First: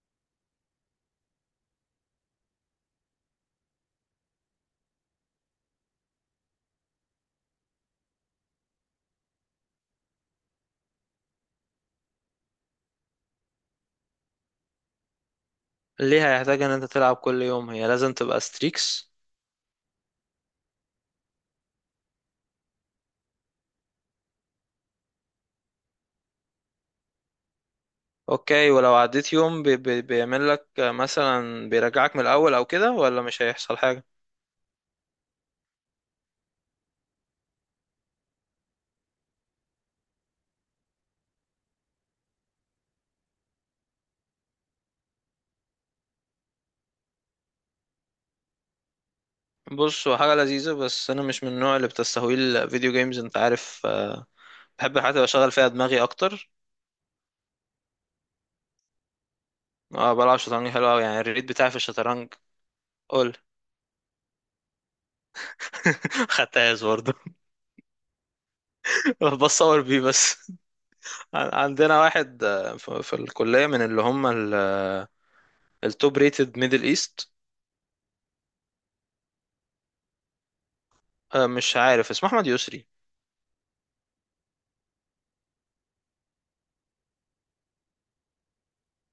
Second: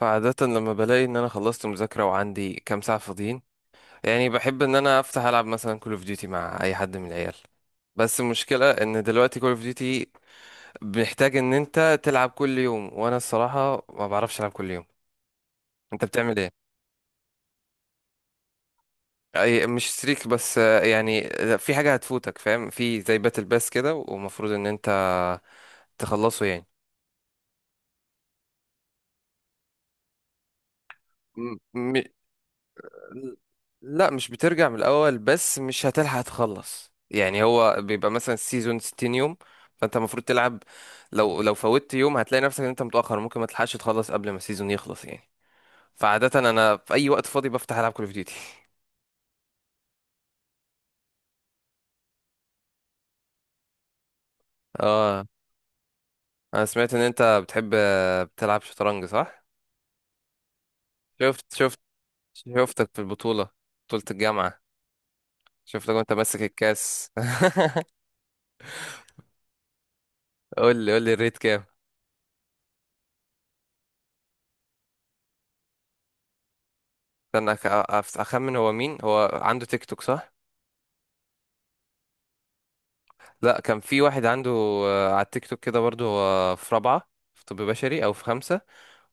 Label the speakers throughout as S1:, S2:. S1: فعادة لما بلاقي ان انا خلصت مذاكرة وعندي كام ساعة فاضيين، يعني بحب ان انا افتح العب مثلا كول اوف ديوتي مع اي حد من العيال. بس المشكلة ان دلوقتي كول اوف ديوتي محتاج ان انت تلعب كل يوم، وانا الصراحة ما بعرفش العب كل يوم. انت
S2: ليه
S1: بتعمل ايه؟
S2: هيحتاج ان انت تلعب كل يوم؟ هي لازم تبقى ستريكس؟
S1: اي مش ستريك بس يعني في حاجة هتفوتك فاهم، في زي باتل باس كده ومفروض ان انت تخلصه يعني.
S2: اوكي، ولو عديت يوم بي بيعمل لك
S1: م-
S2: مثلا
S1: م-
S2: بيرجعك من الاول او كده، ولا مش هيحصل حاجة؟
S1: لا مش بترجع من الاول، بس مش هتلحق تخلص يعني. هو بيبقى مثلا السيزون 60 يوم، فانت المفروض تلعب. لو فوتت يوم هتلاقي نفسك ان انت متاخر، ممكن ما تلحقش تخلص قبل ما السيزون يخلص يعني. فعاده انا في اي وقت فاضي بفتح العب كول اوف ديوتي.
S2: بص، هو حاجة لذيذة، بس انا مش من النوع اللي بتستهوي الفيديو جيمز، انت عارف. بحب الحاجات
S1: اه،
S2: اللي بشغل فيها دماغي اكتر.
S1: انا سمعت ان انت بتحب بتلعب شطرنج صح؟
S2: اه، بلعب شطرنج. حلو قوي يعني الريت
S1: شفت
S2: بتاعي في
S1: شفت
S2: الشطرنج.
S1: شفتك في
S2: قول.
S1: البطوله، بطوله الجامعه. شفتك وانت ماسك
S2: خدتهاش
S1: الكاس
S2: برضه. بصور بيه بس.
S1: قول لي الريت كام؟
S2: عندنا واحد، في الكلية، من اللي هم التوب ريتد ميدل ايست.
S1: استنى، اخمن هو مين. هو عنده تيك توك صح؟
S2: مش عارف اسمه. احمد يسري.
S1: لا، كان في واحد عنده على التيك توك كده برضه. هو في رابعة في طب بشري أو في خمسة،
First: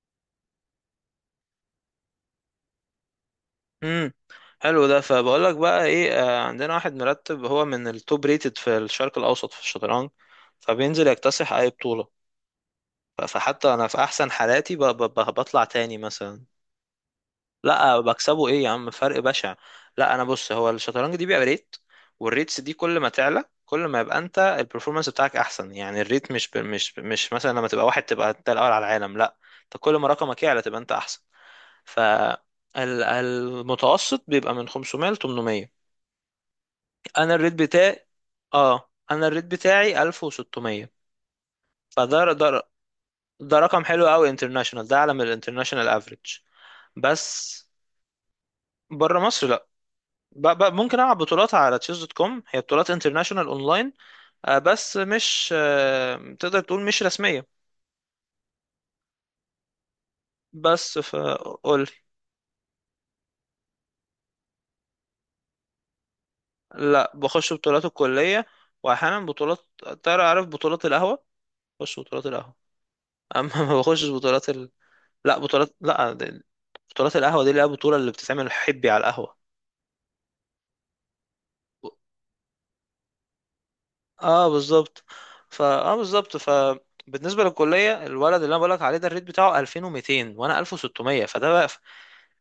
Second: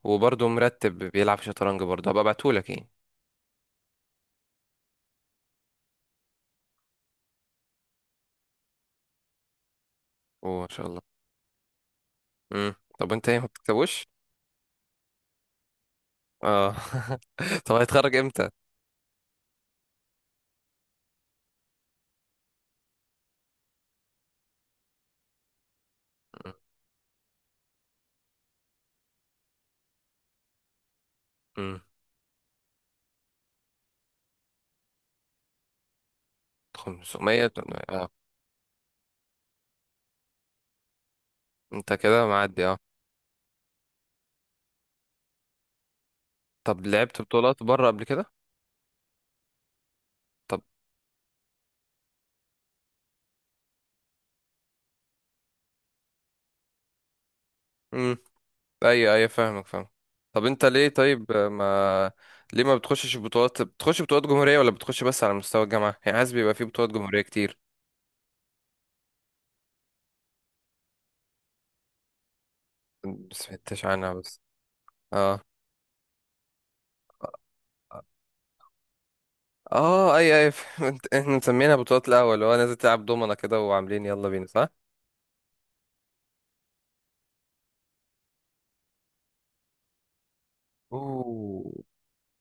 S1: وبرضه مرتب بيلعب شطرنج برضه، هبقى ابعتهولك يعني.
S2: امم. حلو ده. فبقول لك بقى ايه، عندنا واحد مرتب، هو من التوب ريتد في الشرق الاوسط في الشطرنج،
S1: وإن شاء الله.
S2: فبينزل يكتسح اي بطولة.
S1: مم. طب أنت إيه ما
S2: فحتى انا في
S1: بتكتبوش؟
S2: احسن حالاتي بطلع تاني مثلا.
S1: اه. طب
S2: لا
S1: هيتخرج
S2: بكسبه
S1: إمتى؟
S2: ايه يا عم، فرق بشع. لا انا بص، هو الشطرنج دي بيبقى ريت، والريتس دي كل ما تعلى كل ما يبقى انت البرفورمانس بتاعك احسن. يعني الريت مش مثلا لما تبقى واحد تبقى انت الاول على العالم، لا. انت كل ما رقمك يعلى تبقى انت احسن.
S1: امم.
S2: ف المتوسط بيبقى من 500 ل 800. انا
S1: 500؟
S2: الريت بتاعي،
S1: اه،
S2: اه، انا الريت بتاعي 1600.
S1: أنت كده
S2: فده
S1: معدي
S2: ده,
S1: اه.
S2: ده رقم حلو قوي. انترناشونال. ده اعلى من الانترناشونال افريج.
S1: طب لعبت بطولات
S2: بس
S1: بره قبل كده؟
S2: بره مصر لا.
S1: طب.
S2: ممكن العب بطولات على تشيز دوت كوم، هي بطولات انترناشونال اونلاين، بس مش، تقدر تقول مش رسميه.
S1: امم. أيوه أيوه، فاهمك فاهم. طب أنت ليه
S2: بس
S1: طيب،
S2: فقول.
S1: ما ليه ما بتخشش بطولات؟ بتخش بطولات جمهورية ولا بتخش بس على مستوى الجامعة؟ يعني عايز بيبقى في بطولات
S2: لا،
S1: جمهورية
S2: بخش
S1: كتير.
S2: بطولات الكليه، واحيانا بطولات، تعرف بطولات القهوه، بخش بطولات القهوه.
S1: بس
S2: اما ما
S1: سمعتش
S2: بخشش
S1: عنها بس.
S2: بطولات، لا،
S1: اه.
S2: بطولات، لا بطولات القهوة دي اللي هي البطولة اللي بتتعمل حبي على القهوة.
S1: اه اي اي فهمت. احنا مسمينها بطولات القهوة، اللي هو نازل تلعب دومنا كده وعاملين يلا بينا
S2: اه
S1: صح؟
S2: بالظبط. فا بالظبط. فبالنسبة للكلية، الولد اللي انا بقولك عليه ده الريت بتاعه 2200 وانا 1600، فده بقى.
S1: اوه.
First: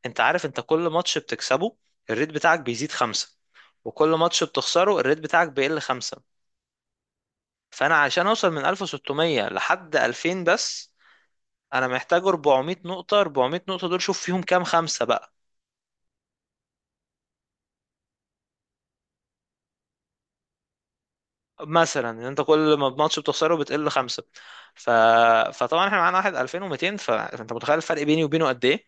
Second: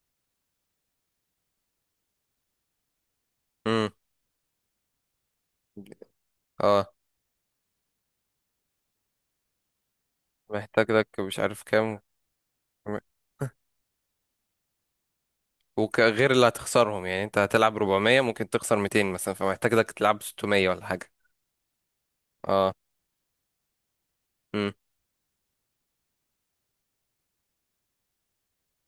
S2: انت عارف، انت كل ماتش بتكسبه الريت بتاعك بيزيد خمسة،
S1: امم.
S2: وكل ماتش بتخسره الريت بتاعك بيقل خمسة.
S1: اه،
S2: فانا عشان اوصل من 1600 لحد 2000
S1: محتاج
S2: بس،
S1: لك مش عارف
S2: انا
S1: كام.
S2: محتاج 400 نقطة. 400 نقطة دول شوف فيهم كام خمسة بقى.
S1: وغير اللي هتخسرهم يعني، انت هتلعب 400 ممكن تخسر 200 مثلا، فمحتاج لك تلعب 600 ولا حاجة.
S2: مثلا، ان انت
S1: اه.
S2: كل ما الماتش بتخسره بتقل خمسه.
S1: امم.
S2: ف... فطبعا احنا معانا واحد 2200، فانت متخيل الفرق بيني وبينه قد ايه.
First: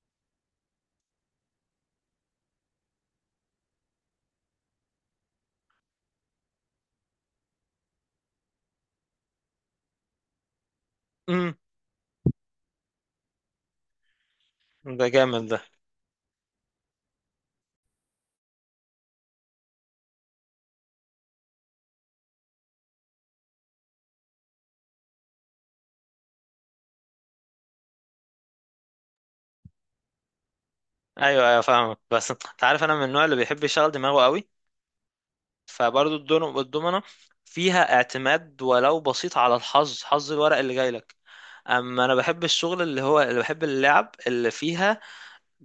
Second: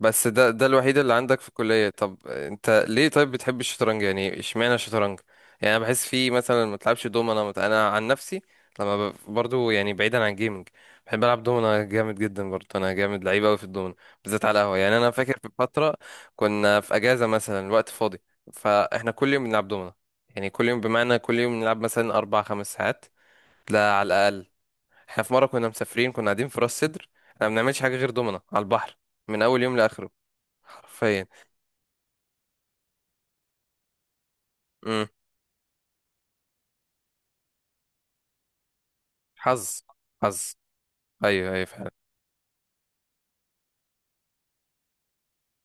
S1: بس ده الوحيد اللي عندك في الكلية؟ طب انت ليه طيب بتحب الشطرنج يعني، اشمعنى الشطرنج؟ يعني انا بحس فيه مثلا، ما تلعبش دومنا مت... انا عن نفسي لما برضو، يعني بعيدا عن الجيمنج، بحب العب
S2: امم.
S1: دومنا جامد جدا. برضو انا جامد لعيب قوي في الدومنا، بالذات على القهوة. يعني
S2: ده
S1: انا فاكر
S2: جامد
S1: في
S2: ده.
S1: فترة كنا في اجازة مثلا، وقت فاضي، فاحنا كل يوم بنلعب دومنا، يعني كل يوم بمعنى كل يوم نلعب مثلا 4 5 ساعات. لا، على الاقل. احنا في مرة كنا مسافرين، كنا قاعدين في راس سدر، احنا ما بنعملش حاجة غير دومنا على البحر، من اول يوم لاخره، حرفيا.
S2: ايوه ايوه، فاهمك. بس انت عارف انا من النوع اللي بيحب يشغل دماغه قوي.
S1: امم.
S2: فبرضه الدومنه فيها اعتماد ولو بسيط على
S1: حظ،
S2: الحظ، حظ
S1: حظ.
S2: الورق اللي جاي لك.
S1: ايوه ايوه فعلا.
S2: اما انا بحب الشغل اللي هو، اللي بحب اللعب اللي فيها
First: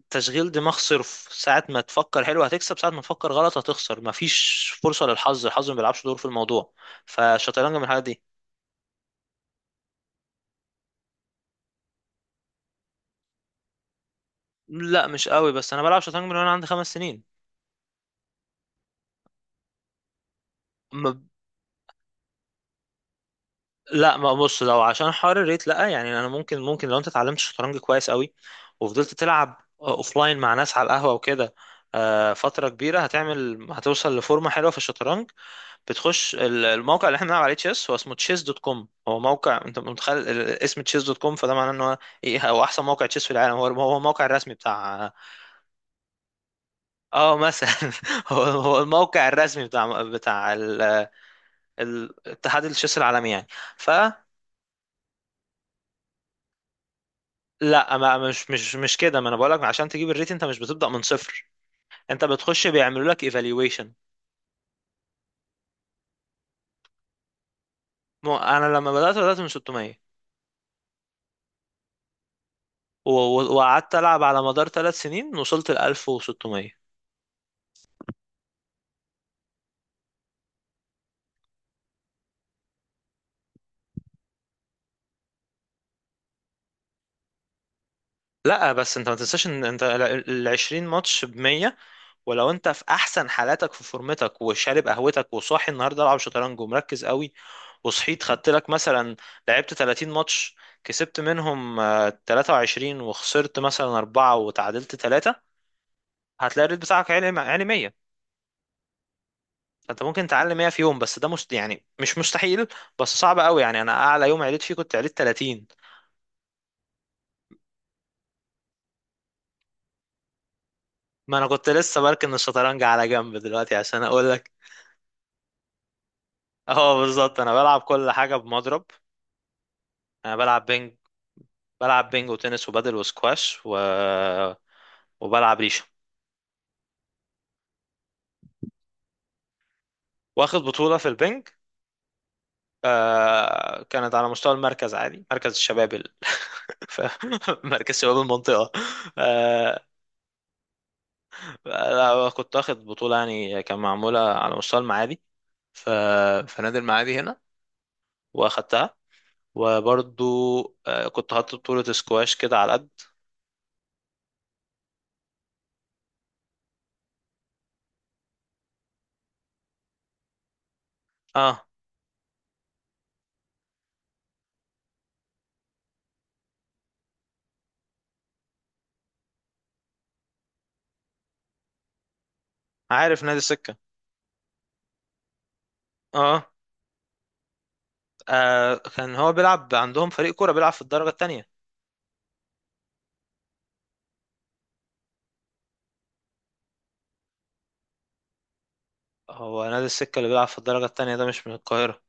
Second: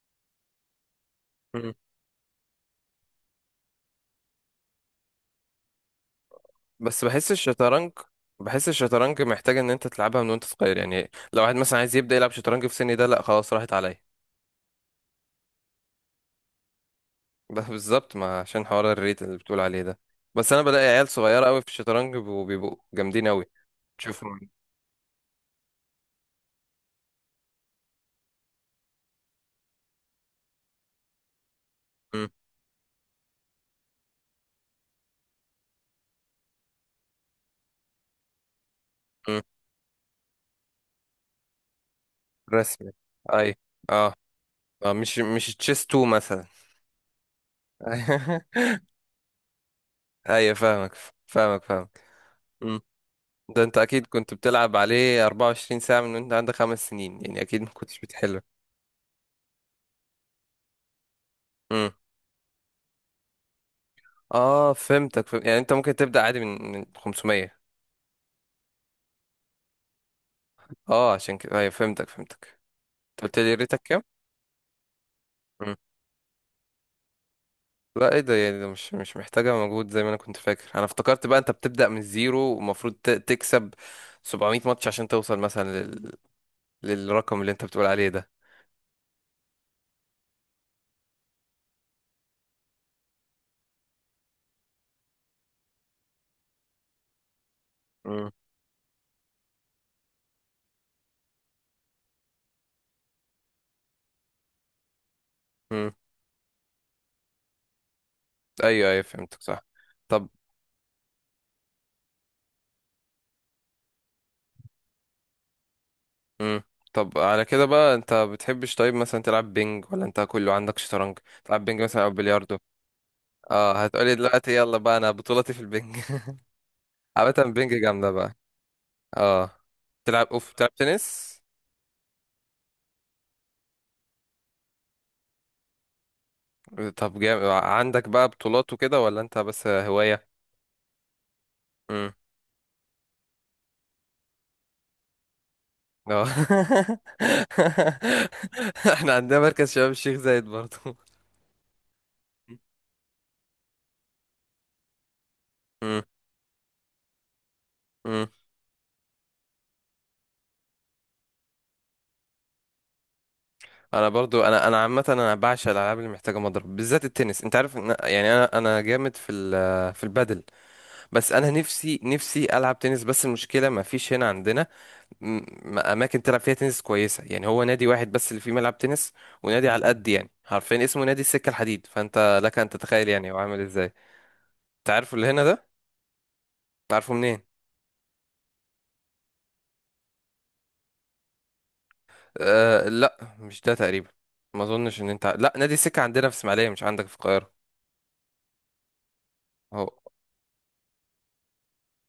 S2: تشغيل دماغ صرف. ساعة
S1: امم.
S2: ما تفكر حلو هتكسب، ساعة ما تفكر غلط هتخسر. مفيش فرصة للحظ، الحظ ما بيلعبش دور في الموضوع.
S1: بس بحس
S2: فالشطرنج من
S1: الشطرنج،
S2: الحاجات دي.
S1: بحس الشطرنج محتاج ان انت تلعبها من وانت صغير يعني. لو واحد مثلا عايز يبدا يلعب شطرنج في سني ده، لا خلاص راحت عليا.
S2: لا مش قوي، بس انا بلعب شطرنج من وانا عندي خمس سنين.
S1: ده بالظبط ما عشان حوار الريت اللي بتقول عليه ده، بس انا بلاقي عيال
S2: ما
S1: صغيره قوي في الشطرنج وبيبقوا جامدين قوي.
S2: لا، ما
S1: تشوفهم.
S2: بص، لو عشان حوار الريت، لا، يعني انا ممكن لو انت اتعلمت شطرنج كويس قوي، وفضلت تلعب اوفلاين مع ناس على القهوة وكده
S1: امم.
S2: فترة كبيرة، هتعمل هتوصل لفورمة حلوة في الشطرنج. بتخش الموقع اللي احنا بنلعب عليه، تشيس، هو اسمه تشيس دوت كوم. هو
S1: امم.
S2: موقع، انت متخيل اسم تشيس دوت كوم، فده معناه ان هو ايه؟ هو احسن
S1: رسمي.
S2: موقع تشيس في
S1: اي.
S2: العالم. هو هو
S1: اه.
S2: الموقع الرسمي
S1: اه
S2: بتاع،
S1: مش مش تشيس 2 مثلا.
S2: اه مثلا، هو هو الموقع الرسمي بتاع
S1: ايوه فاهمك، فاهمك فاهمك.
S2: اتحاد التشيس العالمي يعني.
S1: ده انت
S2: ف
S1: اكيد كنت بتلعب عليه 24 ساعة من وانت عندك 5 سنين، يعني اكيد ما
S2: لا،
S1: كنتش
S2: ما
S1: بتحله.
S2: مش كده، ما انا بقول لك، عشان تجيب الريت انت مش بتبدأ من صفر،
S1: امم.
S2: انت بتخش بيعملوا لك ايفالويشن.
S1: اه فهمتك يعني انت ممكن تبدأ عادي من 500.
S2: انا لما بدأت، بدأت من 600،
S1: اه عشان كده، ايوه فهمتك فهمتك. انت قلت لي ريتك
S2: وقعدت
S1: كام؟
S2: العب على مدار ثلاث سنين، وصلت
S1: مم.
S2: ل 1600.
S1: لا ايه ده، يعني ده مش مش محتاجة مجهود زي ما انا كنت فاكر. انا افتكرت بقى انت بتبدأ من الزيرو ومفروض تكسب 700 ماتش عشان توصل مثلا للرقم اللي انت بتقول عليه ده.
S2: لا بس انت ما تنساش ان انت 20 ماتش ب 100. ولو انت في احسن حالاتك، في فورمتك، وشارب قهوتك، وصاحي النهارده العب شطرنج ومركز قوي، وصحيت
S1: امم.
S2: خدت لك مثلا لعبت 30 ماتش، كسبت منهم 23، وخسرت مثلا 4، وتعادلت 3،
S1: امم.
S2: هتلاقي الريت بتاعك عالي، عالي 100.
S1: ايوه ايوه فهمتك صح.
S2: فانت ممكن
S1: طب.
S2: تعلي 100 في يوم، بس ده يعني مش مستحيل، بس صعب قوي. يعني انا اعلى يوم عليت فيه كنت عليت 30.
S1: امم. طب على كده بقى انت بتحبش طيب مثلا تلعب بينج ولا انت كله عندك شطرنج؟
S2: ما انا
S1: تلعب
S2: كنت
S1: بينج
S2: لسه
S1: مثلا او
S2: بركن
S1: بلياردو.
S2: الشطرنج على جنب دلوقتي
S1: اه
S2: عشان
S1: هتقولي
S2: اقول لك.
S1: دلوقتي يلا بقى انا بطولتي في البينج.
S2: اه
S1: عامة
S2: بالظبط، انا
S1: بينج
S2: بلعب
S1: جامدة
S2: كل
S1: بقى.
S2: حاجه بمضرب.
S1: اه.
S2: انا بلعب
S1: تلعب
S2: بينج،
S1: تنس.
S2: بلعب بينج وتنس وبادل وسكواش وبلعب ريشه.
S1: طب جامد عندك بقى بطولات وكده ولا انت بس هواية؟
S2: واخد بطوله في البينج.
S1: امم.
S2: آه، كانت على مستوى المركز عادي، مركز الشباب
S1: اه.
S2: ف- مركز شباب المنطقه.
S1: احنا عندنا مركز
S2: آه،
S1: شباب الشيخ زايد برضو.
S2: لا، كنت واخد بطوله، يعني كان معموله على مستوى المعادي. ف... في نادي المعادي هنا،
S1: امم.
S2: واخدتها. وبرضو، آه، كنت حاطط بطوله سكواش كده على قد.
S1: انا برضو، انا انا عامه انا بعشق الالعاب اللي محتاجه مضرب، بالذات التنس. انت عارف إن يعني انا انا جامد في البادل، بس انا
S2: اه.
S1: نفسي نفسي العب تنس، بس المشكله ما فيش هنا عندنا م- اماكن تلعب فيها تنس كويسه. يعني هو نادي واحد بس اللي فيه ملعب تنس، ونادي على قد يعني، حرفيا اسمه نادي السكه الحديد، فانت لك ان تتخيل
S2: عارف
S1: يعني هو
S2: نادي
S1: عامل
S2: سكه.
S1: ازاي. انت عارفه اللي هنا ده؟
S2: اه.
S1: عارفه منين؟
S2: آه، كان هو بيلعب عندهم فريق كورة، بيلعب في الدرجة التانية.
S1: أه لا مش ده تقريبا، ما اظنش ان انت لا، نادي السكه عندنا في اسماعيليه مش عندك في القاهره.
S2: هو نادي
S1: هو
S2: السكة اللي بيلعب في الدرجة التانية ده مش من القاهرة؟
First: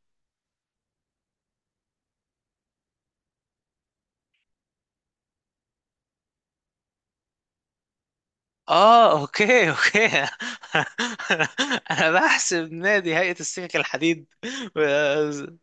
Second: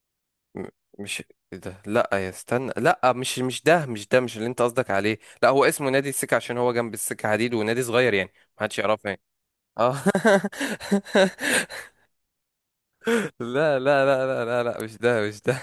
S1: م- مش، إيه ده، لا يا استنى، لا مش مش ده، مش ده مش اللي انت قصدك عليه. لا هو اسمه نادي السكة عشان هو جنب السكة حديد، ونادي صغير يعني، محدش يعرفه يعني.
S2: اه اوكي
S1: اه.
S2: اوكي. انا بحسب نادي هيئة السكك
S1: لا لا لا
S2: الحديد.
S1: لا لا لا، مش ده مش ده.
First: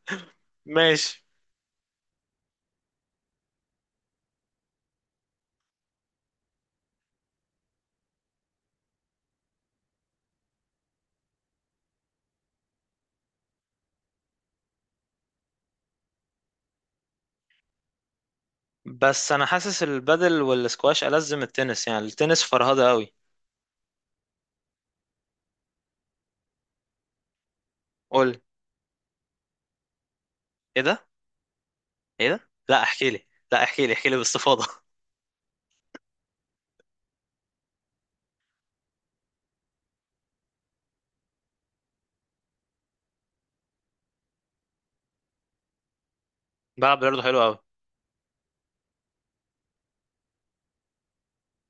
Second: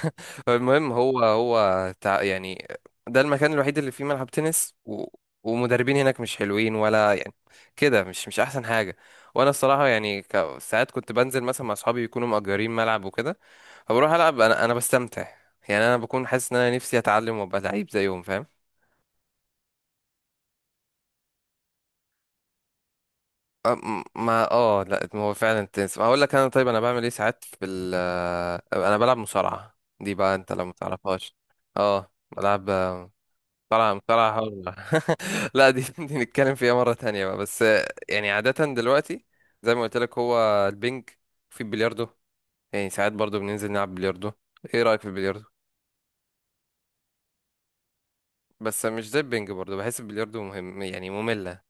S1: المهم هو
S2: ماشي.
S1: يعني ده المكان الوحيد اللي فيه ملعب تنس، و... ومدربين هناك مش حلوين ولا يعني كده، مش مش احسن حاجة. وانا الصراحة يعني، ساعات كنت بنزل مثلا مع اصحابي يكونوا مأجرين ملعب وكده، فبروح العب انا، انا بستمتع يعني، انا بكون حاسس ان انا نفسي اتعلم وابقى لعيب زيهم فاهم.
S2: بس انا حاسس البادل والسكواش ألذ من التنس. يعني التنس فرهدة قوي.
S1: أم- ما اه لا، ما هو فعلا التنس هقول لك انا، طيب انا بعمل ايه ساعات في ال
S2: قول.
S1: آه، انا بلعب مصارعة دي بقى انت لو
S2: ايه ده؟
S1: متعرفهاش. اه
S2: ايه ده؟
S1: بلعب
S2: لا احكي لي، لا احكي لي،
S1: مصارعة،
S2: احكي لي
S1: مصارعة حرة.
S2: باستفاضة.
S1: لا دي دي نتكلم فيها مرة تانية بقى، بس يعني عادة دلوقتي زي ما قلت لك، هو البنج، في البلياردو، يعني ساعات برضو بننزل نلعب بلياردو. ايه رأيك في البلياردو؟
S2: بلعب برضه. حلو قوي.
S1: بس مش زي البنج برضو، بحس البلياردو مهم يعني مملة.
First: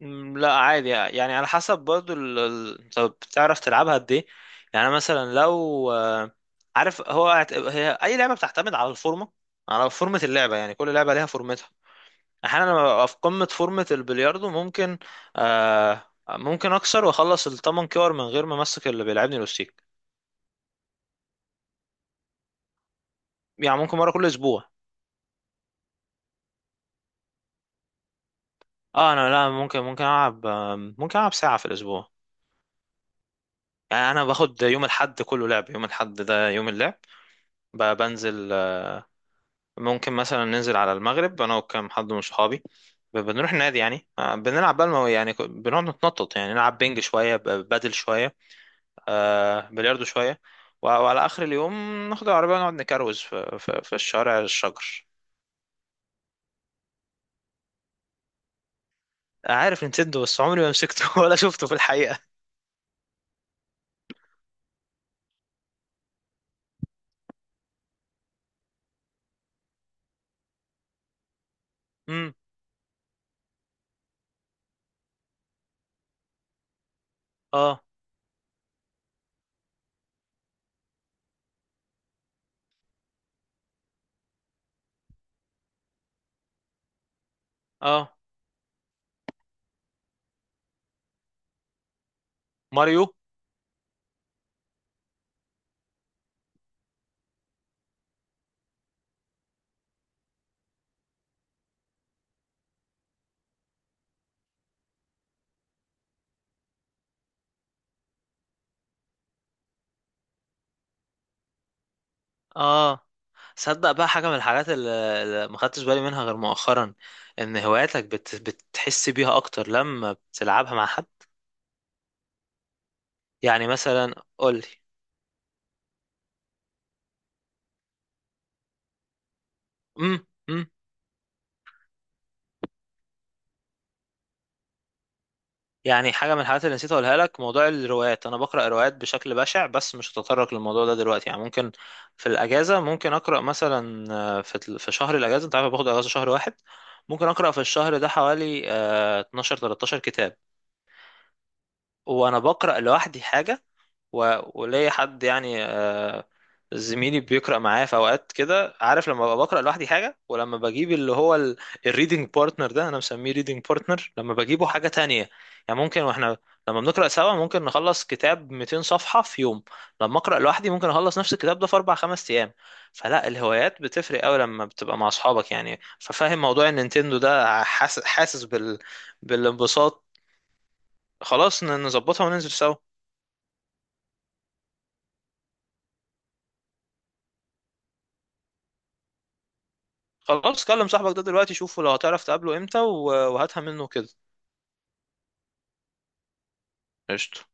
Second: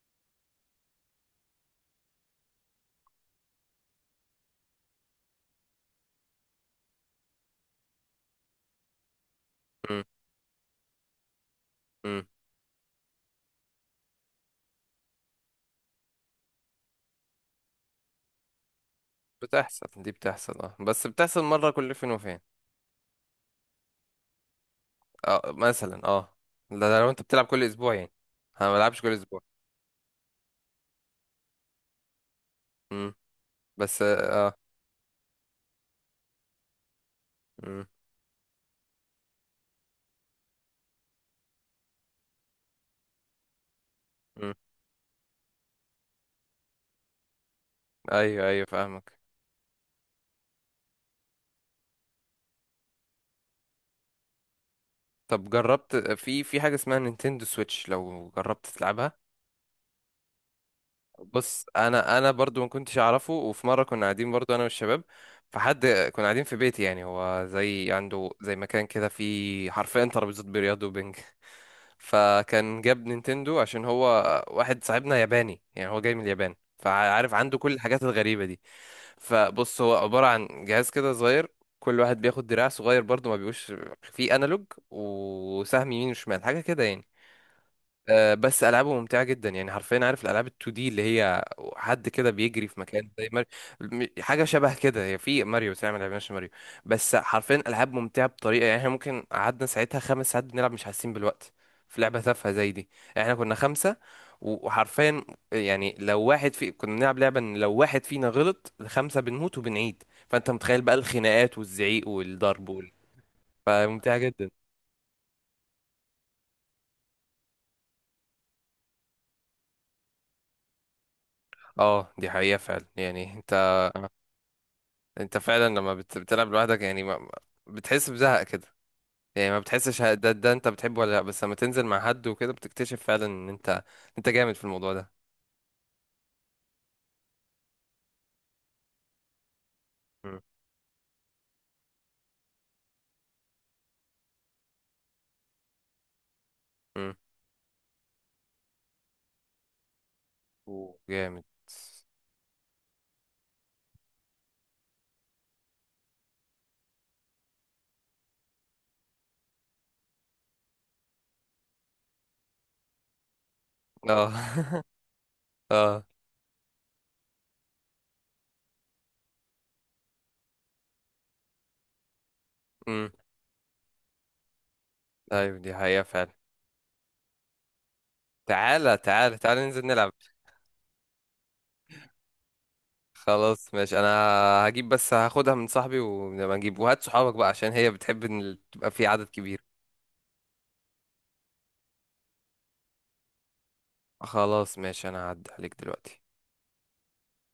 S2: مم، لا عادي يعني، على حسب برضو انت بتعرف تلعبها قد ايه. يعني مثلا لو، عارف، هو هي اي لعبه بتعتمد على الفورمه، على فورمه اللعبه. يعني كل لعبه ليها فورمتها.
S1: مم.
S2: احيانا لما ببقى في قمه فورمه البلياردو ممكن، ممكن اكسر واخلص الثمن كور من غير ما امسك اللي بيلعبني الاوستيك.
S1: بتحصل، دي بتحصل اه، بس بتحصل مرة كل فين وفين.
S2: يعني ممكن مره كل اسبوع.
S1: اه مثلا اه، ده لو انت بتلعب كل اسبوع يعني، انا ما بلعبش كل
S2: اه انا،
S1: اسبوع.
S2: لا، ممكن العب، ممكن العب ساعه في الاسبوع.
S1: امم. بس
S2: يعني انا
S1: اه.
S2: باخد يوم الاحد كله لعب. يوم الاحد ده يوم اللعب.
S1: امم.
S2: بنزل. ممكن مثلا ننزل على المغرب انا وكم حد من صحابي. بنروح النادي، يعني
S1: امم.
S2: بنلعب بقى يعني، بنقعد نتنطط. يعني نلعب بينج شويه، بدل شويه،
S1: ايوه ايوه فاهمك.
S2: بلياردو شويه، وعلى اخر اليوم ناخد العربيه ونقعد نكروز في الشارع الشجر.
S1: طب جربت في حاجة اسمها نينتندو سويتش؟ لو جربت تلعبها.
S2: عارف نتندو، بس عمري ما مسكته، ولا
S1: بص
S2: شفته في
S1: انا،
S2: الحقيقه.
S1: انا برضو ما كنتش اعرفه، وفي مره كنا قاعدين برضو انا والشباب، فحد، كنا قاعدين في بيتي، يعني هو زي عنده زي مكان كده فيه حرفيا ترابيزات بلياردو وبنج.
S2: امم.
S1: فكان جاب نينتندو عشان هو، واحد صاحبنا ياباني يعني، هو جاي من اليابان فعارف عنده كل
S2: اه.
S1: الحاجات الغريبه دي. فبص هو عباره عن جهاز كده صغير، كل واحد بياخد دراع صغير برضو، ما بيبقوش فيه انالوج، وسهم يمين وشمال حاجه كده يعني.
S2: اه.
S1: بس العابه ممتعه جدا يعني، حرفيا عارف الالعاب ال2 دي اللي هي، حد كده بيجري في
S2: ماريو.
S1: مكان زي ماريو. حاجه شبه كده هي، في ماريو بس احنا ما لعبناش ماريو. بس حرفيا العاب ممتعه بطريقه يعني، احنا ممكن قعدنا ساعتها 5 ساعات بنلعب مش حاسين بالوقت، في لعبه تافهه زي دي. احنا كنا خمسه، وحرفيا يعني، لو واحد في كنا بنلعب لعبه ان لو واحد فينا غلط الخمسه بنموت وبنعيد، فانت متخيل بقى الخناقات والزعيق والضرب
S2: اه. صدق بقى،
S1: فممتعه
S2: حاجه من
S1: جدا.
S2: الحاجات اللي، اللي ما خدتش بالي منها غير مؤخرا، ان هواياتك بتحس بيها اكتر لما بتلعبها مع حد.
S1: اه دي حقيقه فعلا، يعني انت،
S2: يعني مثلا قول لي.
S1: انت فعلا لما بتلعب لوحدك يعني بتحس بزهق كده، يعني ما بتحسش ده ده
S2: امم.
S1: انت بتحبه ولا لا، بس لما تنزل مع حد وكده بتكتشف فعلا ان انت، انت جامد في الموضوع ده.
S2: يعني حاجه من الحاجات اللي نسيت اقولها لك، موضوع الروايات. انا بقرا روايات بشكل بشع، بس مش
S1: مم.
S2: هتطرق للموضوع ده دلوقتي، يعني ممكن في الاجازه ممكن اقرا مثلا، في في شهر الاجازه، انت عارف أنا باخد اجازه شهر واحد،
S1: مم.
S2: ممكن اقرا في الشهر ده حوالي 12 13 كتاب.
S1: و، جامد.
S2: وانا بقرا لوحدي حاجه، وليا حد، يعني زميلي بيقرا معايا في اوقات كده، عارف، لما ببقى بقرا لوحدي حاجه ولما بجيب اللي هو الريدنج بارتنر ده، انا مسميه ريدنج بارتنر،
S1: اه.
S2: لما بجيبه حاجه تانية. يعني ممكن
S1: اه.
S2: واحنا لما بنقرا سوا ممكن نخلص كتاب 200 صفحه في يوم، لما اقرا لوحدي ممكن اخلص نفس الكتاب ده في اربع خمس ايام.
S1: امم.
S2: فلا، الهوايات بتفرق قوي لما بتبقى مع اصحابك.
S1: ايوه دي
S2: يعني
S1: حقيقة فعلا،
S2: ففاهم موضوع النينتندو ده، حاسس
S1: تعالى تعالى تعالى ننزل
S2: بالانبساط.
S1: نلعب.
S2: خلاص نظبطها وننزل سوا.
S1: خلاص ماشي، انا هجيب بس، هاخدها من صاحبي ونبقى نجيب، وهات صحابك بقى عشان هي بتحب تبقى في عدد كبير.
S2: خلاص كلم صاحبك ده دلوقتي، شوفه لو هتعرف تقابله امتى، وهاتها منه كده.
S1: خلاص ماشي، انا هعدي عليك دلوقتي.
S2: قشطة.